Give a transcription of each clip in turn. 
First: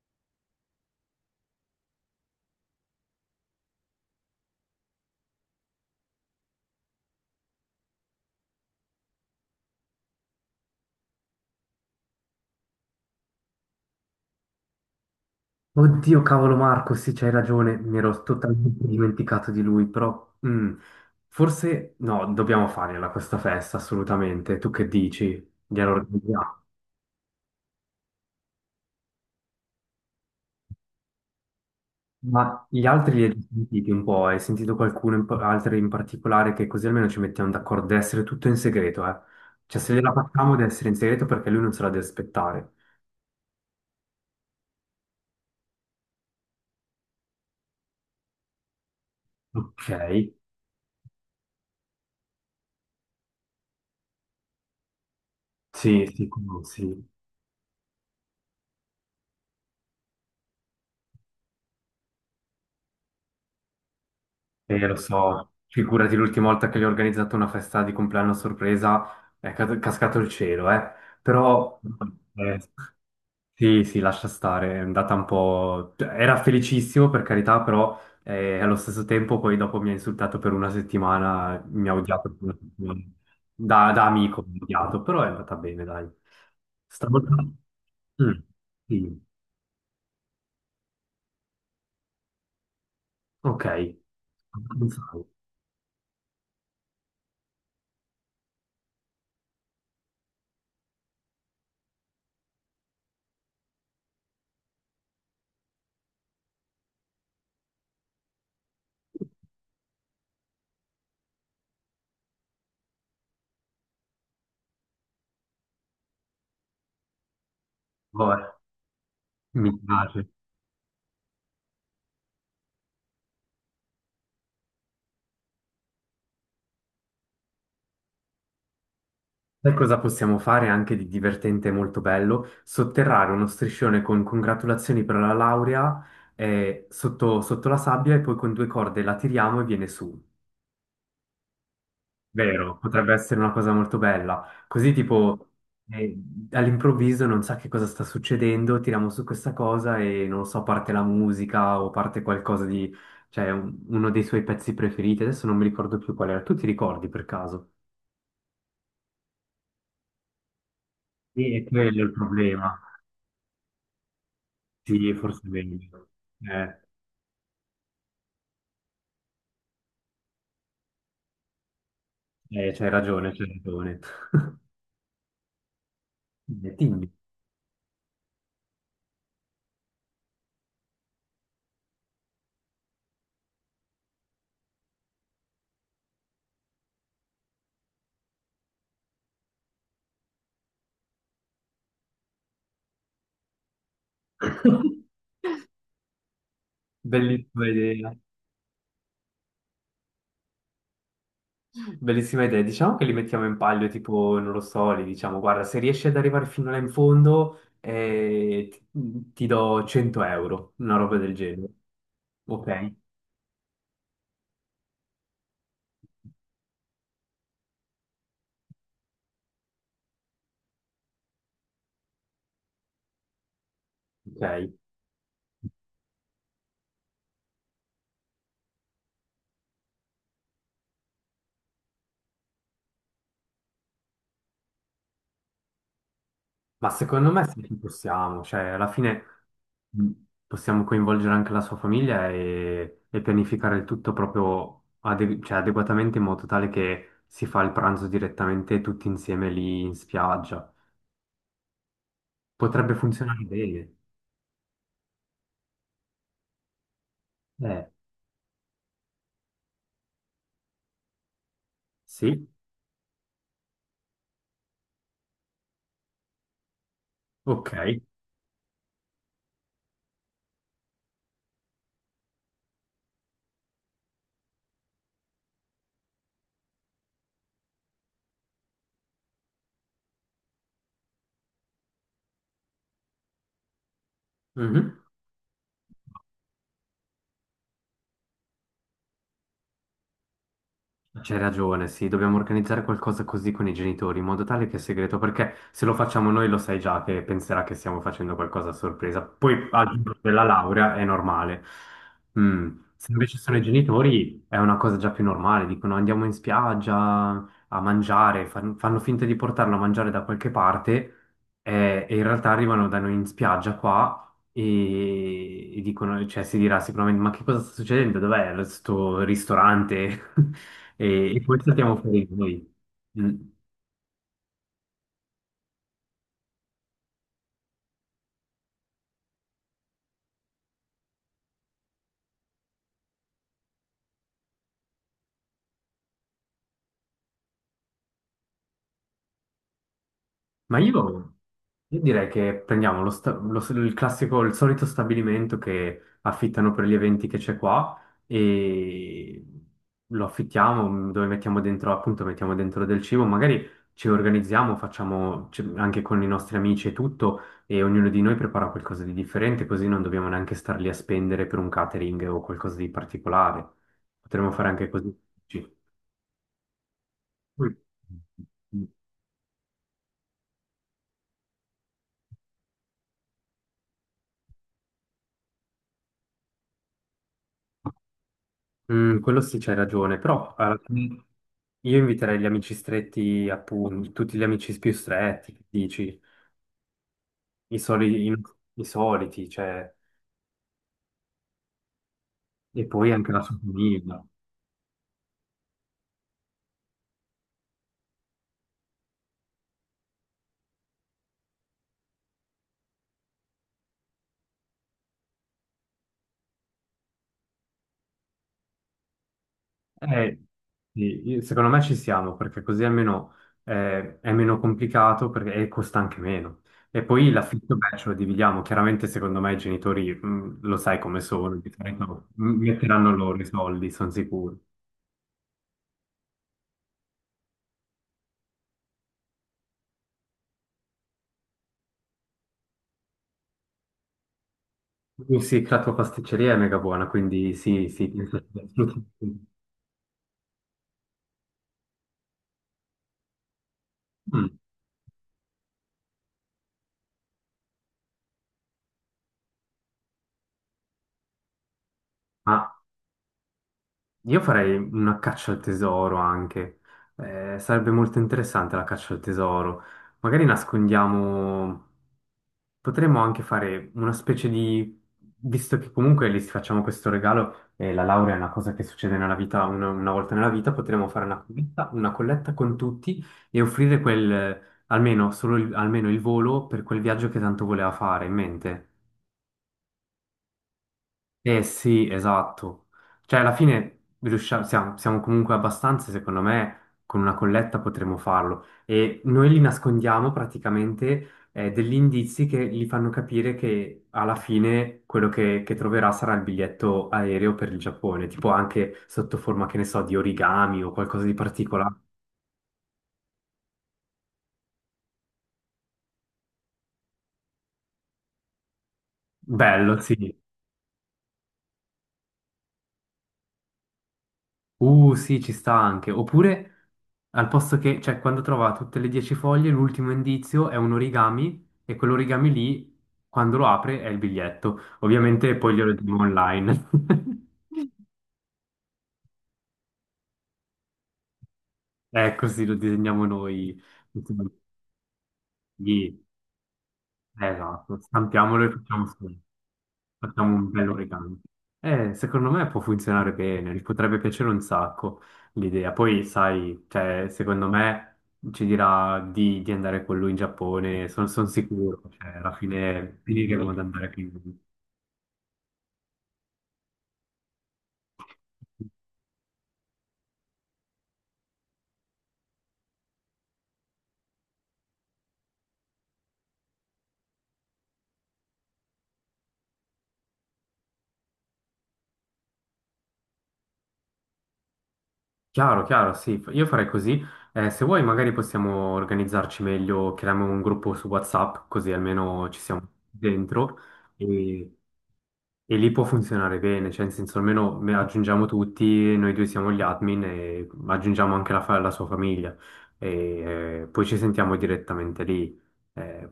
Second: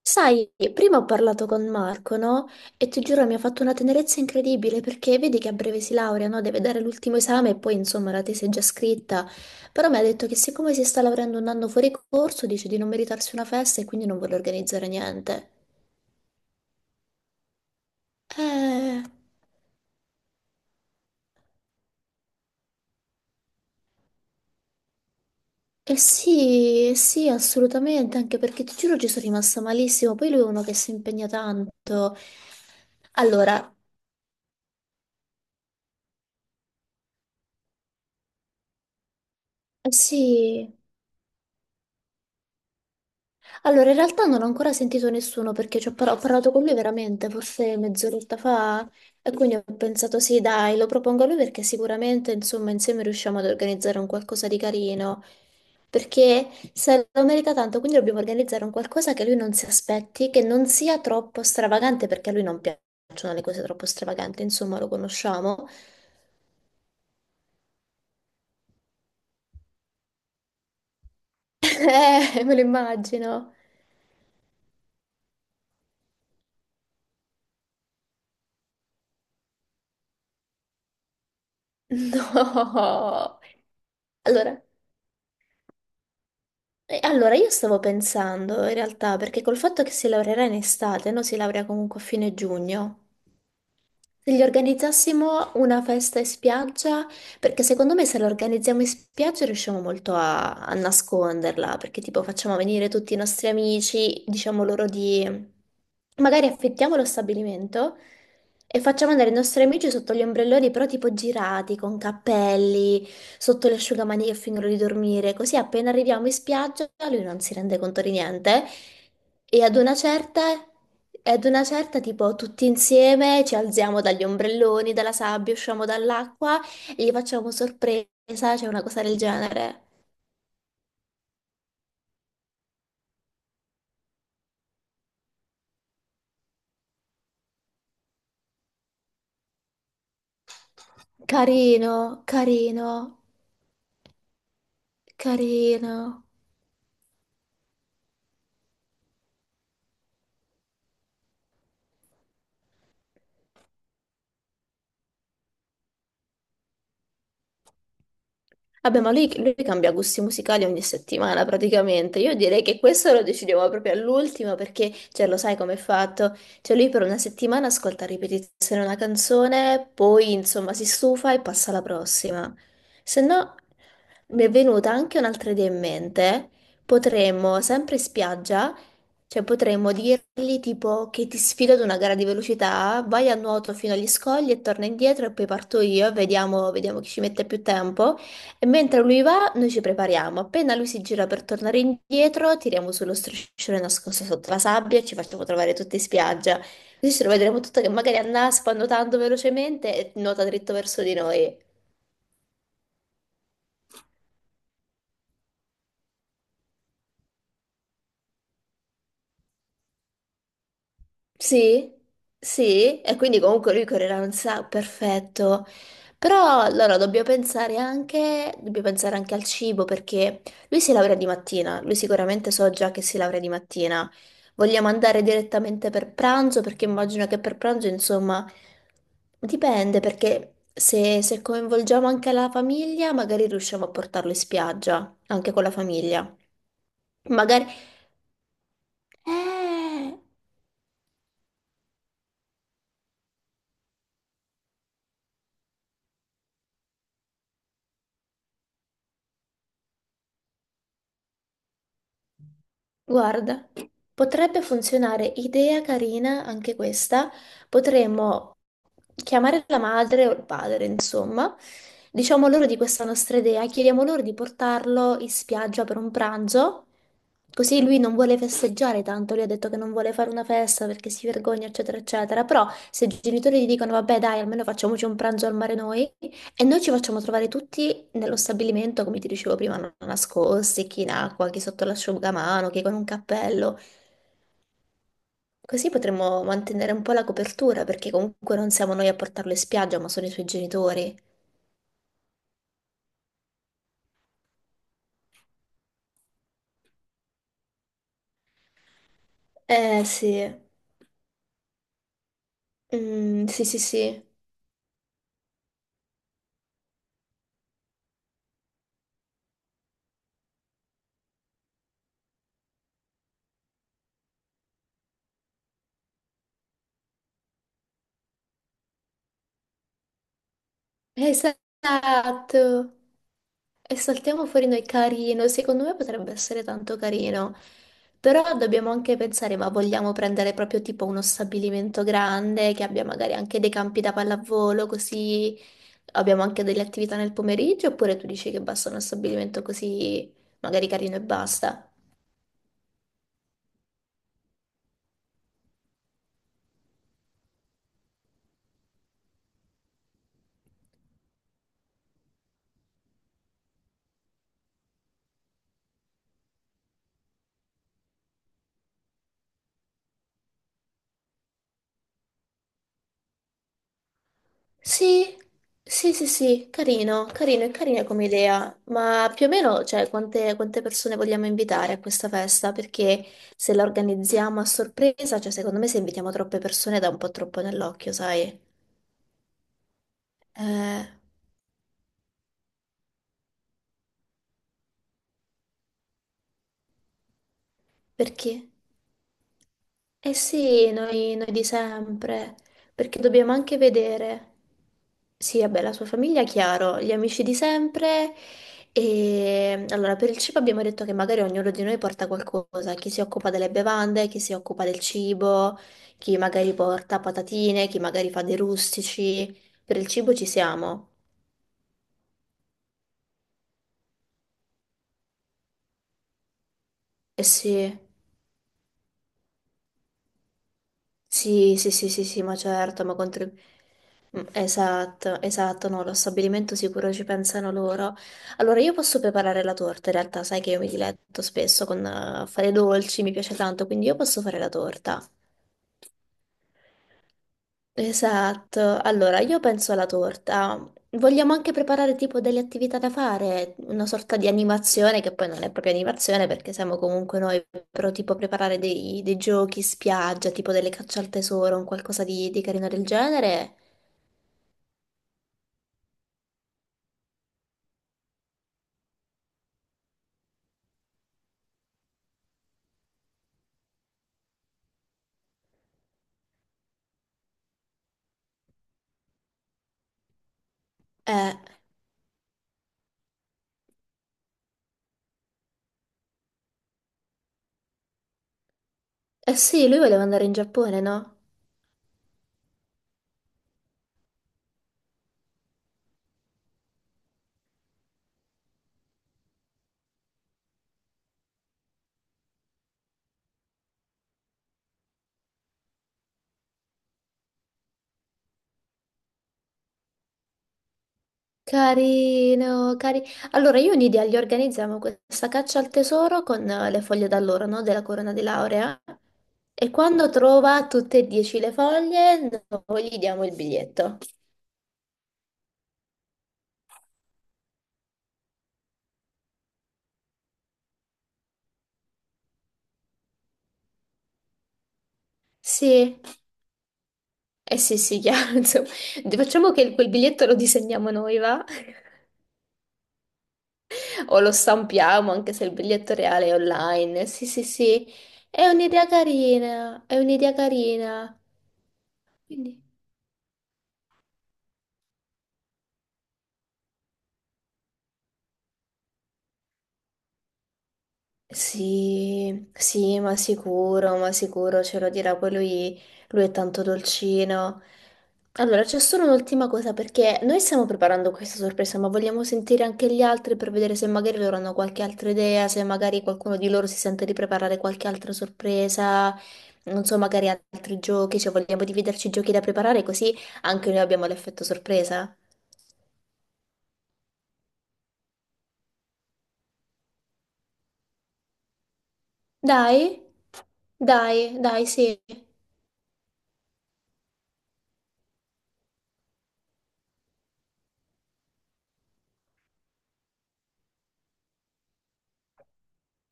Sai, prima ho parlato con Marco, no? E ti giuro mi ha fatto una tenerezza incredibile perché vedi che a breve si laurea, no? Deve dare l'ultimo esame e poi insomma la tesi è già scritta. Però mi ha detto che siccome si sta laureando un anno fuori corso, dice di non meritarsi una festa e quindi non vuole organizzare niente. Oddio, cavolo Marco, sì, c'hai ragione, mi ero totalmente Eh, dimenticato di lui, però forse no, dobbiamo farla questa festa, assolutamente. Tu che dici? Gliela organizziamo. sì, eh sì, assolutamente, anche perché ti giuro ci sono rimasta malissimo. Poi lui è uno che si impegna tanto. Ma gli altri li hai già Allora, sentiti un po'? Hai sentito qualcuno, altri in particolare, che così almeno ci mettiamo d'accordo, deve essere tutto in segreto, eh? Cioè, se eh gliela facciamo deve sì. essere in segreto perché lui non se la deve aspettare. Allora, in realtà non ho ancora sentito nessuno perché ho parlato con lui veramente, forse mezz'oretta fa, e quindi ho Ok, pensato sì, dai, lo propongo a lui perché sicuramente, insomma, insieme riusciamo ad organizzare un qualcosa di carino, sì, sì, perché sì. se lo merita tanto, quindi dobbiamo organizzare un qualcosa che lui non si aspetti, che non sia troppo stravagante, perché a lui non piacciono le cose troppo stravaganti, insomma, lo Lo so, conosciamo. figurati l'ultima volta che gli ho organizzato una festa di compleanno a sorpresa, è cascato il cielo, eh. Però, me eh, lo immagino. sì, sì, lascia stare, è andata un po' cioè, era felicissimo, per carità, però allo stesso tempo poi dopo mi ha insultato per una settimana, mi ha odiato per una settimana. No. Da amico mi Allora. ha odiato, però è andata bene, dai. Stavolta... Allora, io stavo Mm, pensando in realtà, sì, perché col fatto che si laureerà in estate, no? Si laurea comunque a fine giugno. ok. Se gli Pensavo. organizzassimo una festa in spiaggia perché secondo me se la organizziamo in spiaggia riusciamo molto a nasconderla, perché tipo facciamo venire tutti i nostri amici, diciamo loro di... Magari affittiamo lo stabilimento e facciamo andare i nostri amici sotto gli ombrelloni, però tipo girati, con cappelli, sotto le asciugamani che fingono di dormire, così appena arriviamo in spiaggia lui non si rende conto di Vabbè, niente e ad mi una piace. certa... E ad una certa, tipo, tutti insieme ci alziamo dagli ombrelloni, dalla sabbia, usciamo dall'acqua gli facciamo sorpresa, c'è una cosa del Sai genere. cosa possiamo fare anche di divertente e molto bello? Sotterrare uno striscione con congratulazioni per la laurea, sotto la sabbia e poi con due corde la tiriamo e viene su. Carino, Vero, potrebbe carino, essere una cosa molto bella. Così tipo eh, carino. all'improvviso non sa che cosa sta succedendo, tiriamo su questa cosa e non lo so, parte la musica o parte qualcosa di... cioè uno dei suoi pezzi preferiti. Adesso non mi ricordo più qual era. Tu ti ricordi per caso? Vabbè, ma lui cambia gusti musicali ogni settimana Sì, è quello il praticamente. Io direi problema. che questo lo decidiamo proprio all'ultimo perché, Sì, cioè, lo forse è sai come è meglio. fatto? Cioè, Eh, lui per una settimana ascolta a ripetizione una canzone, poi insomma si stufa e passa alla prossima. C'hai Se ragione, c'hai no, ragione. mi è venuta anche un'altra idea in mente. Eh, Quindi, Potremmo, sempre in spiaggia, cioè potremmo dirgli tipo che ti sfido ad una gara di velocità, vai a nuoto fino agli scogli e torna indietro e poi parto io e vediamo chi ci mette più tempo. E mentre lui va, noi ci prepariamo. Appena lui si gira per tornare indietro, tiriamo sullo striscione nascosto sotto la sabbia e ci facciamo trovare tutti in spiaggia. Così ce lo vedremo bellissima tutto che idea. magari annaspa nuotando velocemente e nuota dritto verso di noi. Bellissima idea. Diciamo che li mettiamo in palio, tipo, non lo so, li diciamo, guarda, se riesci ad arrivare fino là in fondo, ti do 100 euro, una roba del genere. Sì, Ok? sì, e quindi comunque lui correrà un sacco, perfetto. Però allora dobbiamo pensare anche al cibo perché lui si laurea di mattina, lui sicuramente so già che si laurea di mattina. Ok. Vogliamo andare direttamente per pranzo perché immagino che per pranzo, insomma, dipende perché se coinvolgiamo anche la famiglia magari riusciamo a portarlo in spiaggia, anche con la famiglia. Ma secondo me sì, Magari... ci possiamo, cioè alla fine Eh! mh, possiamo coinvolgere anche la sua famiglia e pianificare il tutto proprio cioè, adeguatamente in modo tale che si fa il pranzo direttamente tutti insieme lì in spiaggia. Potrebbe funzionare Guarda, bene. potrebbe funzionare, idea carina anche questa. Eh, Potremmo chiamare la madre o il padre, insomma. sì, Diciamo loro di questa nostra idea, chiediamo loro di portarlo in spiaggia per un pranzo, così lui ok. non vuole festeggiare tanto, lui ha detto che non vuole fare una festa perché si vergogna, eccetera, eccetera. Però se i genitori gli dicono, vabbè, dai, almeno facciamoci un pranzo al mare noi, e noi ci facciamo trovare tutti nello stabilimento, come ti dicevo prima, nascosti, chi in acqua, chi sotto l'asciugamano, chi con un cappello. Mhm. Così potremmo mantenere un po' la copertura, perché comunque non siamo noi a portarlo in spiaggia, ma sono i suoi genitori. C'hai ragione, sì, dobbiamo organizzare qualcosa così con i genitori, in modo tale che è segreto, perché se lo facciamo noi lo sai già che penserà che stiamo facendo qualcosa a sorpresa. Poi al Eh giorno della sì. laurea è normale. Mm, se invece Mm, sono i sì sì sì, genitori è una cosa già più normale, dicono andiamo in spiaggia a mangiare, fanno finta di portarlo a mangiare da qualche parte, e in realtà arrivano da noi in spiaggia qua e dicono, cioè si dirà sicuramente, ma che cosa sta succedendo? Sto ristorante? E poi saltiamo fuori noi. esatto. Mm. E saltiamo fuori noi carino, secondo me potrebbe essere tanto carino. Però dobbiamo anche pensare, ma vogliamo prendere proprio tipo uno stabilimento grande che abbia magari anche dei campi da pallavolo, così abbiamo anche delle attività nel pomeriggio, oppure tu dici che basta uno stabilimento così Ma magari carino e io, basta? io direi che prendiamo il classico, il solito stabilimento che affittano per gli eventi che c'è qua e lo affittiamo, dove mettiamo dentro, appunto, mettiamo dentro del cibo, magari ci organizziamo, facciamo anche con i nostri amici e tutto e ognuno di noi prepara qualcosa di differente, così non dobbiamo neanche star lì a spendere per un catering o qualcosa di particolare. Potremmo fare anche così. Sì, sì, sì, sì, carino, carino, Mm. è carina come idea, ma più o meno, cioè, quante persone vogliamo invitare a questa festa? Perché se la organizziamo a sorpresa, cioè, secondo me se invitiamo troppe persone dà un po' troppo nell'occhio, sai? Mm, quello sì, c'hai ragione, però alla Eh, fine io inviterei gli amici stretti, appunto, tutti gli amici più stretti, che dici, no, perché? i soliti, cioè, Eh sì, noi di sempre, e poi perché anche la dobbiamo sua anche famiglia. vedere, sì, vabbè, la sua famiglia, chiaro, gli amici di sempre, e allora per il cibo abbiamo detto che magari ognuno di noi porta qualcosa, chi si occupa delle bevande, chi si occupa del cibo, chi magari porta patatine, chi magari fa dei rustici, per il cibo Eh, ci siamo, sì, secondo me ci siamo, perché così almeno è meno complicato e costa anche meno. E poi eh l'affitto, beh, sì. ce lo dividiamo. Chiaramente, secondo me, i genitori, lo sai come sono, di Sì, sì, sì, sì, solito, sì, ma certo. metteranno loro i soldi, sono Mm, sicuro. esatto, esatto, no, lo stabilimento sicuro ci pensano loro. Allora, io posso preparare la torta, in realtà, sai che io mi diletto spesso con fare dolci, mi piace tanto, quindi io posso fare la torta. Sì, la tua pasticceria è mega buona, quindi sì, sì. Esatto, allora io penso alla torta. Vogliamo anche preparare tipo delle attività da fare, una sorta di Mm, animazione che poi non è proprio animazione perché siamo comunque noi, però tipo preparare dei giochi spiaggia, tipo delle caccia al tesoro, un qualcosa di Ma carino del genere. Io farei una caccia al tesoro anche. Sarebbe molto interessante la caccia al tesoro. Magari nascondiamo. Potremmo anche fare una specie di. Visto che comunque lì facciamo questo regalo, e la laurea è una cosa che succede nella vita, una volta nella vita, potremmo fare Eh, una colletta con tutti e offrire quel, almeno, almeno il volo per quel viaggio che tanto voleva fare in mente. eh sì, lui voleva andare in Giappone, no? Eh sì, esatto. Cioè, alla fine riusciamo, siamo comunque abbastanza, secondo me, con una colletta potremo farlo. E noi li nascondiamo praticamente, degli indizi che gli fanno capire che alla fine quello che troverà sarà il biglietto aereo per il Giappone, tipo anche sotto forma, che ne so, di origami o qualcosa di particolare. Carino, carino. Allora, io in idea gli organizziamo questa caccia al tesoro con le foglie d'alloro, no? Della corona di laurea. E Bello, sì. quando trova tutte e 10 le foglie, noi gli diamo il biglietto. Sì, ci sta anche. Oppure, al posto che, cioè, quando trova tutte le 10 foglie, l'ultimo indizio è un origami e quell'origami lì, quando lo apre, è il biglietto. Ovviamente poi glielo diamo Sì, online. eh sì, sì, chiaro, insomma. Facciamo che quel biglietto lo disegniamo noi, va? È così, lo disegniamo noi. O lo stampiamo, anche se il biglietto Sì, reale è online. Sì, sì, Esatto, sì. stampiamolo È e facciamo un'idea su. carina, è un'idea Facciamo un bello carina. regalo. Secondo me può Quindi... funzionare bene, gli potrebbe piacere un sacco l'idea. Poi, sai, cioè, secondo me ci dirà di andare con lui in Giappone, sono sicuro, cioè, alla Sì, fine sì, finiremo ad andare con ma lui. sicuro ce lo dirà, poi lui, è tanto dolcino. Allora, c'è solo un'ultima cosa, perché noi stiamo preparando questa sorpresa, ma vogliamo sentire anche gli altri per vedere se magari loro hanno qualche altra idea, se magari qualcuno di loro si sente di preparare qualche altra sorpresa, non so, magari altri giochi, cioè vogliamo dividerci i giochi da preparare così anche noi abbiamo l'effetto sorpresa. Chiaro, chiaro, sì, io farei così. Se vuoi magari possiamo organizzarci meglio, creiamo un gruppo su WhatsApp, così almeno ci siamo Dai, dentro. dai, E... dai, sì. e lì può funzionare bene, cioè in senso almeno aggiungiamo tutti, noi due siamo gli admin e aggiungiamo anche la sua famiglia e poi ci sentiamo direttamente lì. Eh,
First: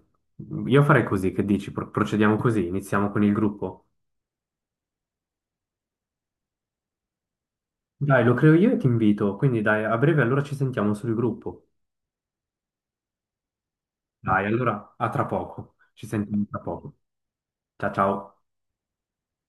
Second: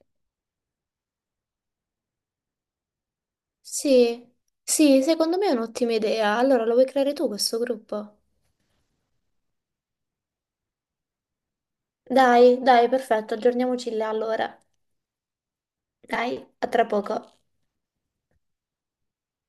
io farei così, che dici? Procediamo così, iniziamo con il gruppo. Sì, sì, secondo me è un'ottima idea. Allora, lo vuoi creare tu questo gruppo? Dai, lo creo io e ti invito, quindi dai, a breve allora ci sentiamo sul gruppo. Dai, dai, perfetto, aggiorniamoci là Dai, allora. allora a tra poco, ci Dai, sentiamo tra a tra poco. poco. Ciao ciao.